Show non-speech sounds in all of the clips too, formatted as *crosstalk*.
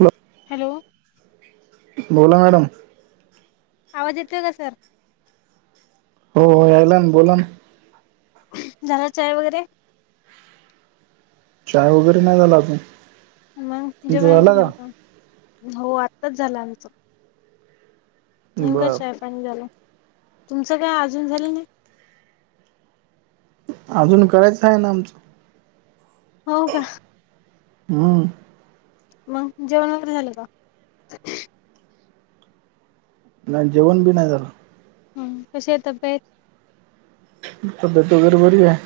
मग हॅलो बोला मॅडम आवाज येते का सर हो, हो यालान बोला ना झाल चाय वगैरे चाय वगैरे नाही झाला अजून मग तुमचा जेवण झाला का झालं का हो आत्ताच झालं आमचं नेमका बर चायपाणी झालं तुमचं काय अजून झालं नाही अजून करायचं आहे ना आमचं हो का हम मग जेवण वगैरे झालं का? नाही जेवण बी नाही झाल हम्म कशीये तब्येत तब्येत वगैरे बरी आहे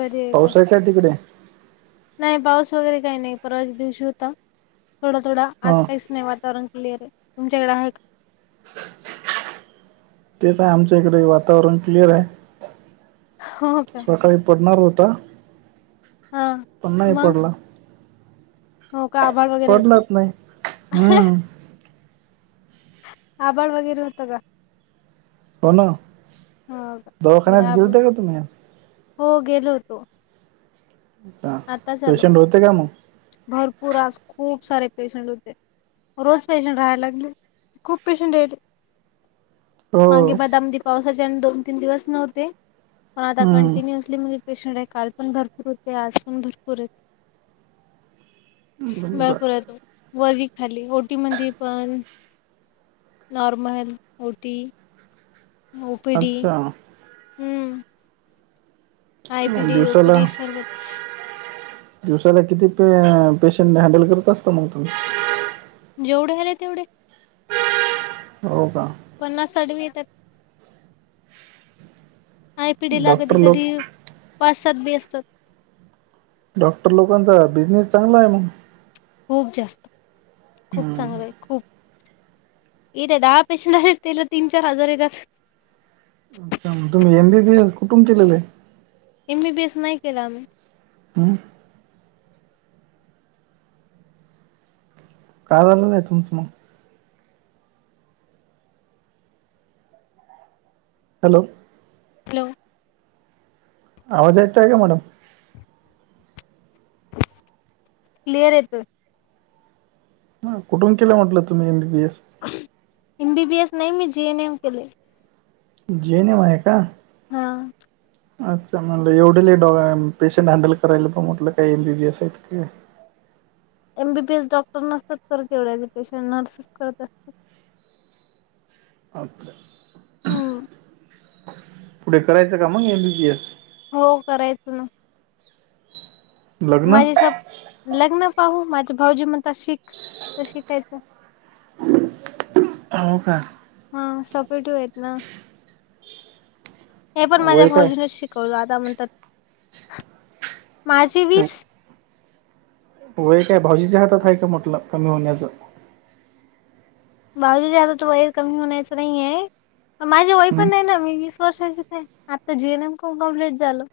बरी आहे का चल तिकडे नाही पाऊस वगैरे काही नाही परवाच्या दिवशी होता थोडा, थोडा आज हा काहीच नाही वातावरण क्लिअर आहेत. तुमच्याकडे आहे का? तेच आहे आमच्या इकडे वातावरण क्लिअर आहे हो का सकाळी पडणार होता हा पण नाही मग पडला हो का आभाळ वगैरे होतं? पडलाच नाही हम्म आभाळ वगैरे होतं का? हो ना हो का इकडे दवाखान्यात आभाळ गेलते का तुम्ही हो गेलो होतो अच्छा. आताच आलो पेशंट होते का मग? भरपूर आज खूप सारे पेशंट होते. रोज पेशंट राहायला लागले खूप पेशंट येले मगे हो ब द अमदी पावसाच्या दोन, तीन दिवस नव्हते पण आता हम्म कंटिन्यू पेशंट आहे काल पण भरपूर होते आज पण भरपूर आहेत बर भरपूर आहे तो वरती खाली ओटी मंदी पण नॉर्मल ओटी ओपीडी अच्छा ह आयपीडी, ओपीडी दिवसाला सर्वच दिवसाला किती पे पेशंट हँडल करत असता मग तुम्ही जेवढे हले तेवढे हो का पन्नास, साठ भी येत्यात आय पीडीला कधी डॉक्टर लोक कधी पाच, सात बी असतात डॉक्टर लोकांचा बिझनेस चांगला आहे, मग खूप जास्त खूप हम्म. चांगलं आहे खूप इथे दहा पेशट आलेत, त्याला तीन चार हजार येतात. अच्छा मग तुम्ही एम बीबी एस कुठुून केलेलं आहे एमबीबीएस नाही केलं आम्ही हम्म का झालं नाही, तुमचं मग. हॅलो हॅलो आवाज येत आहे का मॅडम? क्लिअर येतोय ह कुठून केलं म्हटलं तुम्ही, एम बीबीएस. एमबीबीएस नाही मी जेएनएम केलंय जेएनएम आहे का? हा अच्छा म्हणलं एवढेले पेशंट हँडल करायला म्हटलं काही एमबीबीएस आहेत की काय एमबीबीएस डॉक्टर नसतात करत एवढ्यालॆ पेशंट नर्सेस करत असतात अच्छा! हम. पुढे करायचं का मग एमबीपीएस हो करायचं ना लग्न माझे स लग्न पाहू माझे भाऊजी म्हणता शिक तर शिकायचं हो का हा सपोटिव्ह आहेत ना हे पण माझ्या वय भाऊजींनाच काय शिक करू आता म्हणतात माझी वीस वय काय भाऊजीच्या हातात आहे का म्हटलं कमी होण्याचं भाऊजीच्या हातात तर वय कमी होण्याच नाही आहे पण माझे वय हम्म पण नाही ना मी वीस वर्षाचीच आहे आता जीएनएम को कमप्लीट झालं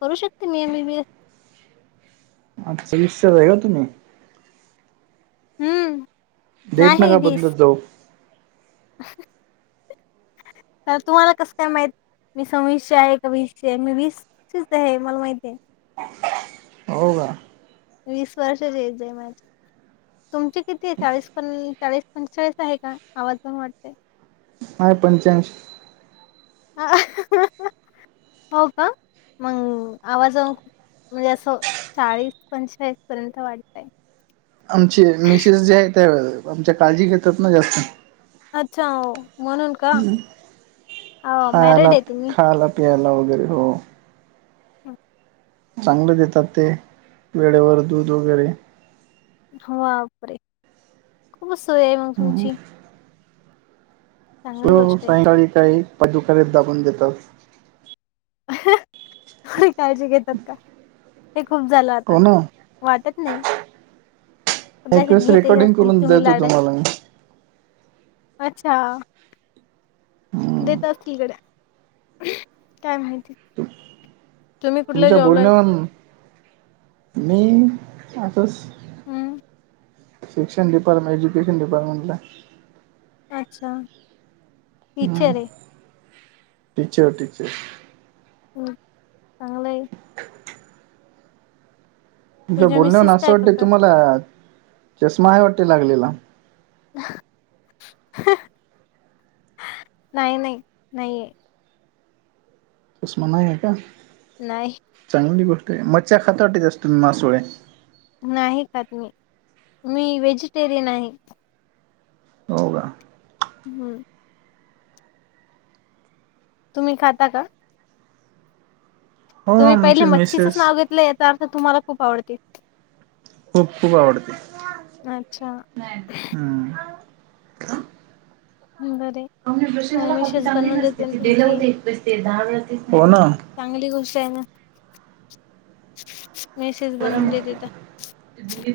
करू शकते मी एमबीबीएस अच्छा वीसचेच आहेत का तुम्ही हम्म डेट नाही नका वीस बदलत जाऊ *inaudible* तर तुम्हाला कसं काय? माहित मी सव्वीसची आहे का वीसची आहे मी वीसचीच आहे मला माहिती आहे. हो का वीस वर्षच एज आहे माझी तुमची किती आहे चाळीस प चाळीस पंचेचाळीस आहे का आवाज पण वाटते हाय पंच्याऐशी हो का मंग हो आवाजप म्हणजे असं चाळीस पंचाळीस पर्यंत वाटताय आमचे मिसेस जे आहेत त्या आमच्या काळजी घेतात ना जास्त अच्छा म्हणून का, मॅरेड आहे तुम्ही? पियाला वगैरे हो हम. चांगल देतात ते, वेळेवर दूध वगैरे. बापरे खूप सोय मग तूमची हो गोष्ट आहे सायकाळी काही पायदाबून, देतात. एवढी काळजी घेतात का हे खूप झालं आता हो ना वाटत नाही कदाचित एकदिवस घेते रेकॉर्डिंग असतील करून तुम्ही देतो, लाड तुम्हाला मी. अच्छा हम्म देत असतील गडे, काय माहिती? तुम्ही कुठल्या तुमच्या जॉबला आहे? बोलण्यावरून मी आताच हम्म शिक्षण डिपार्टमेंट ऐज्यूकेशन डिपार्टमेंटला अच्छा! हम् टीचर आहे टीचर, टीचर चांगल आहे. *inaudible* तुमच्या तुझ्या बोलण्या वरून मिसेस असं काय वाटते, करतात? तुम्हाला चष्मा आहे वाटे लागलेला. नाही नाही नाहीये, ! चष्मा नाही आहे का? नाहीय. चांगली गोष्ट आहे, मछया खाता वाटते जास्त मासोळे. नाही खात मी, मी व्हेजिटेरियन आहे. हो का हम्म. तुम्ही खाता का? हो तुम्ही पहिले आमची मच्छीचंच मिसेस नाव घेतलं, याचा अर्थ तुम्हाला खूप आवडते. खूप खूप आवडते. अच्छा हम्म हम् बर. जेृष झाला की चांगली नसते, ती दिलं तुमची. होते एकस ते हो ना. चांगली गोष्ट आहे ना मेसेज गरम बनवून देते तर.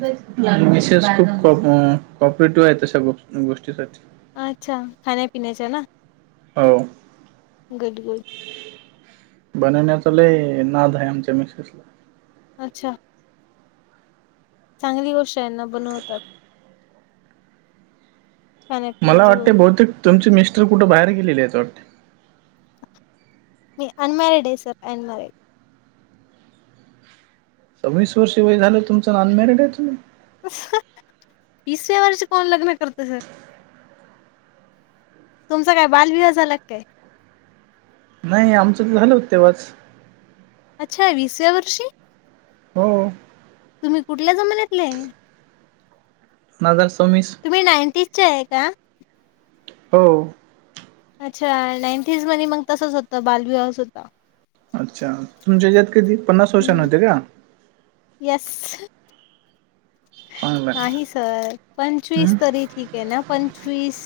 आहे मिसेस खूप कॉपरेटिव्ह आहे, तशा गोष्टीसाठी. अच्छा! खाण्यापिण्याच्या ना? हो! गुड गुड बनवण्याचा लय नाद आहे, आमच्या मिसेसला. अच्छा! चांगली गोष्ट आहे ना, बनवतात. मला खाण्यापिण्याच्या गो वाटते बहुतेक तुमचे मिस्टर कुठे बाहेर गेलेले, आहेत वाटते. मी अनमॅरड आहे, सर अनमॅरड! सव्वीस वर्ष वय झालं, तुमचं अनमॅरिड आहे! तुम्ही विसाव्या वर्षी कोण लग्न करत, सर. तुमचा काय बालविवाह झाला काय? नाही आमचं तर झालं होत, तेव्हाच! अच्छा आहे विसाव्या वर्षी हो! तुम्ही कुठल्या जमान्यातले? दोन हजार सवीस! तुम्ही नाइन्टीज चे आहे का हो अच्छा नाइन्टीज मध्ये मग तसच होतं, बालविवाहच होता. अच्छा तुमच्या यात कधी पन्नास वर्ष हम्म नव्हते का? येस. चांगलं आहे. नाही सर पंचवीस हम्म तरी ठीक ते ना पंचवीस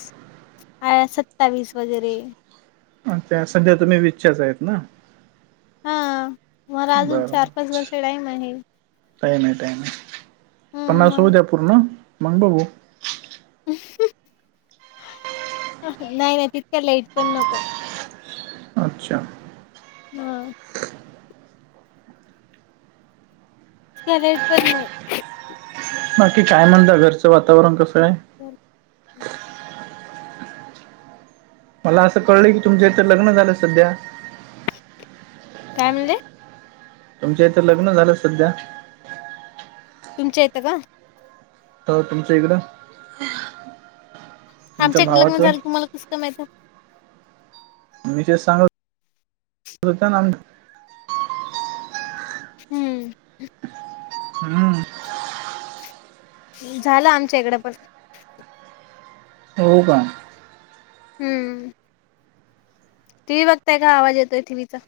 अया सत्तावीस वगैरे त्या सध्या तुम्ही विचा आहेत ना हा मला अजून बरबर चार पाच वर्ष टाईम आहे काय नाही टाईम आहे हम्म पन्नास होऊ मग द्या. पूर्ण मग, बघू नाही नाही इतक्या लेट पण नको. अच्छा नवाय त्या रेड पेन ने. बाकी काय म्हणला घरचं वातावरण कसं आहे? सर *inaudible* मला असं कळलं की तुमचं तर लग्न झालं सध्या. काय म्हणले? तुमच्या तर लग्न झालं सध्या. तुमच्या इथं का? अ तुमच्या इकडं. तुमच्या आमच्या इकडे लग्नं भावाचं झालं तुम्हाला कसं काय माहितेय? मी सांग होतो न ते. हम्म. हम्म. झालं आमच्या इकडें पण. हो का? हम्म. टीव्ही बघतय का आवाज येतोय टीव्हीचा.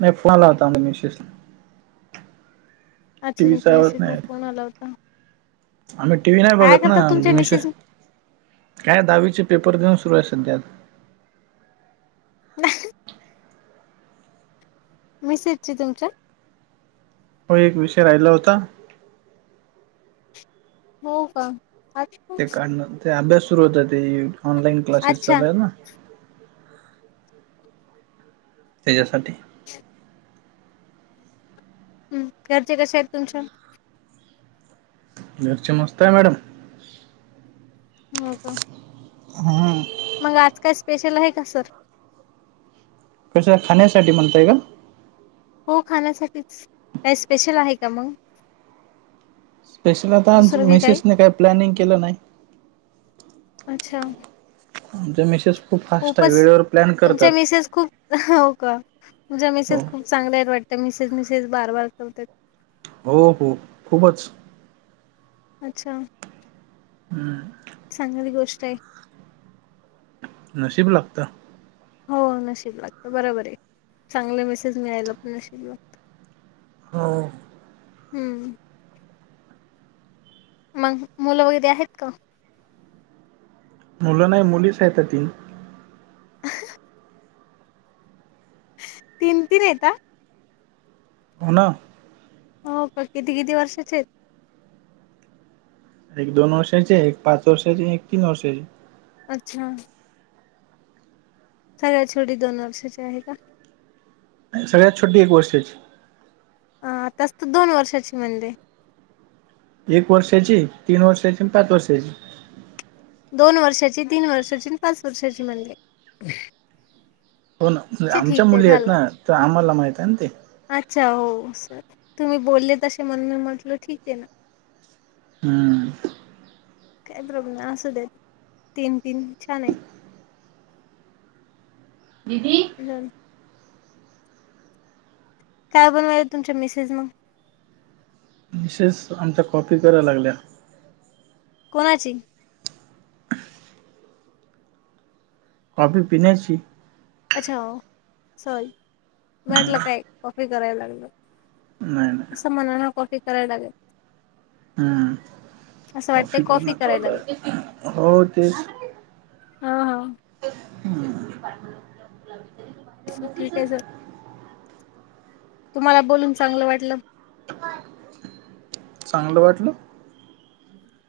नाही फोन आला होता म मिशेस अक्षदाला टीव्हीचा आवाज निश्चित ला नाही फोन आला होता आम्ही टीव्ही नाही काय बघत ना करतात तुमच्या मिसेस काय? दहावीचे पेपर देऊ सुरू आहे सध्यात. *unintelligible* मिसेसची तुमच्या हो एक विषय राहिला होता. हो का ते काढ ते अभ्यास सुरू होता ऑनलाईन क्लासेस अच्छा चा ना. त्याच्यासाठी हम्म घरचे कशे आहेत तुमच्या? घरचे मस्त आहे मॅडम. हो का? हां. मग आज काय स्पेशल आहे का सर? कस खाण्यासाठी म्हणताय का? हो खाण्यासाठीच काय? स्पेशल आहे का मग स्पेशल आता आमचे दुसरं बी मिसेस ने काही प्लॅनिंग केलं नाही. अच्छा आमच्या मेसेस खूप फास्ट आहेत. वेळेवर प्लॅन करतात खूहो होका हो मेसेज खूप चांगल्या वाटत मिसेज मिसेज बार बार करता. हो हो खूपच. अच्छा हम्म. चांगली गोष्ट आहे. नशीब लागतं. हो नशीब लागतं बरोबर आहे. चांगले मिसेस मिळायला पण नशीब लागतं. हो हम्म. मग मुलं वगैरे आहेत का? मुलं नाही मुलीच आहेता तीन. *unintelligible* तीन तीन आहे हा. पुणा. हो का? किती किती वर्षाचे आहेत? एक दोन वर्षाची हाय, एक पाच वर्षाची आणि एक तीन वर्षाची. अच्छा. सगळ्यात छोटी दोन वर्षाची आहे का? सगळ्यात छोटी एक वर्षाची. अं आताच तर दोन वर्षाची बनले. एक वर्षाची, तीन वर्षाची आणि पाच वर्षाची. दोन वर्षाची, तीन वर्षाची आणि पाच वर्षाची म्हणले. हो ना अच्छा ठीक आमच्या आहे मुली आहेत झालं. ना, तर आम्हाला माहित आहे ना ते. अच्छा हो सर तुम्ही बोलले तसे म्हणून मी म्हंटल ठीक आहे ना. हम्म. काय प्रॉब्लेम असू देत. तीन तीन छान आहेत. दिदी हम्म. काय बनवायला तुमच्या मिसेस मग? मिसेस आमच्या कॉपी कराय लागल्या. कोणाची? कॉफी पिण्याची अच्छा सॉरी, म्हटलं काय कॉफी करायला लागलं. नाही नाही. सर मला ना कॉफी करायला लागल. हम्म. असं वाटतंय कॉफी करण करायला चालू लागेल हाय हो तेच. हा हा. हम्म. ठीक आहे सर, तुम्हाला बोलून चांगलं वाटलं. *unintelligible* चांगलं वाटलं?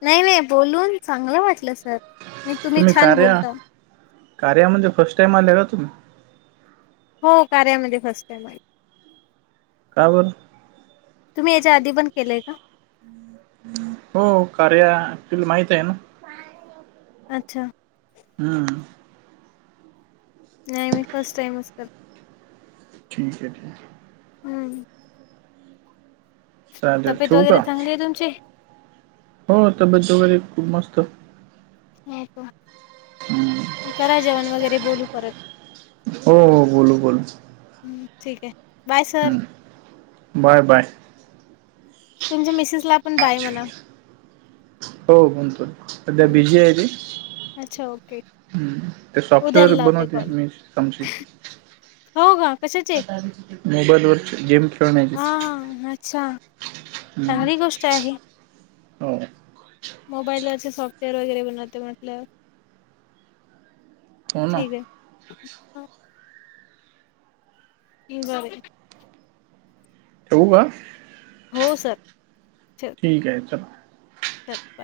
नाही नाही बोलून चांगलं वाटलं सर. तुम्ही छान कार्या बोलता कार्यामध्ये फर्स्ट टाइम आले का तुम्ही? हो कार्यामध्ये फर्स्ट टाईम आले. का बर? तुम्ही याच्या आधी पण केलंय का? हो कार्या तुला माहित आहे ना? अच्छा. हम्म. नाही मी फर्स्ट टाइमच करते. ठीक आहे ठीक आहे. हम्म. चालेल तब्येत ठेवू का वगैरे चांगली आहे तुमची? हो तब्येत वगैरे खूप मस्त. हो का? हम्म, मग करा जेवण वगैरे बोलू परत. हो हो बोलू बोलू हम्म ठीक आहे. बाय सर हम्म बाय बाय. तुमच्या मिसेसला पण बाय म्हणा. हो बोलतोय. सध्या हं बिझी ठीक. आहे ती. अच्छा ओके. हम्म. ते सॉफ्टवेअर उद्याला लावते बनवते मीस आमची. होका कशाचे? मोबाईलवर गेम खेळण्याची हा हा अच्छा. हम्म चांगली गोष्ट आहे. हो मोबाईलवरचे सॉफ्टवेअर वगैरे बनवते म्हटलं. हो ना. ठीक आहे. इज वे ठेवू का? हो सर. ठीक आहे चला. तत्पर.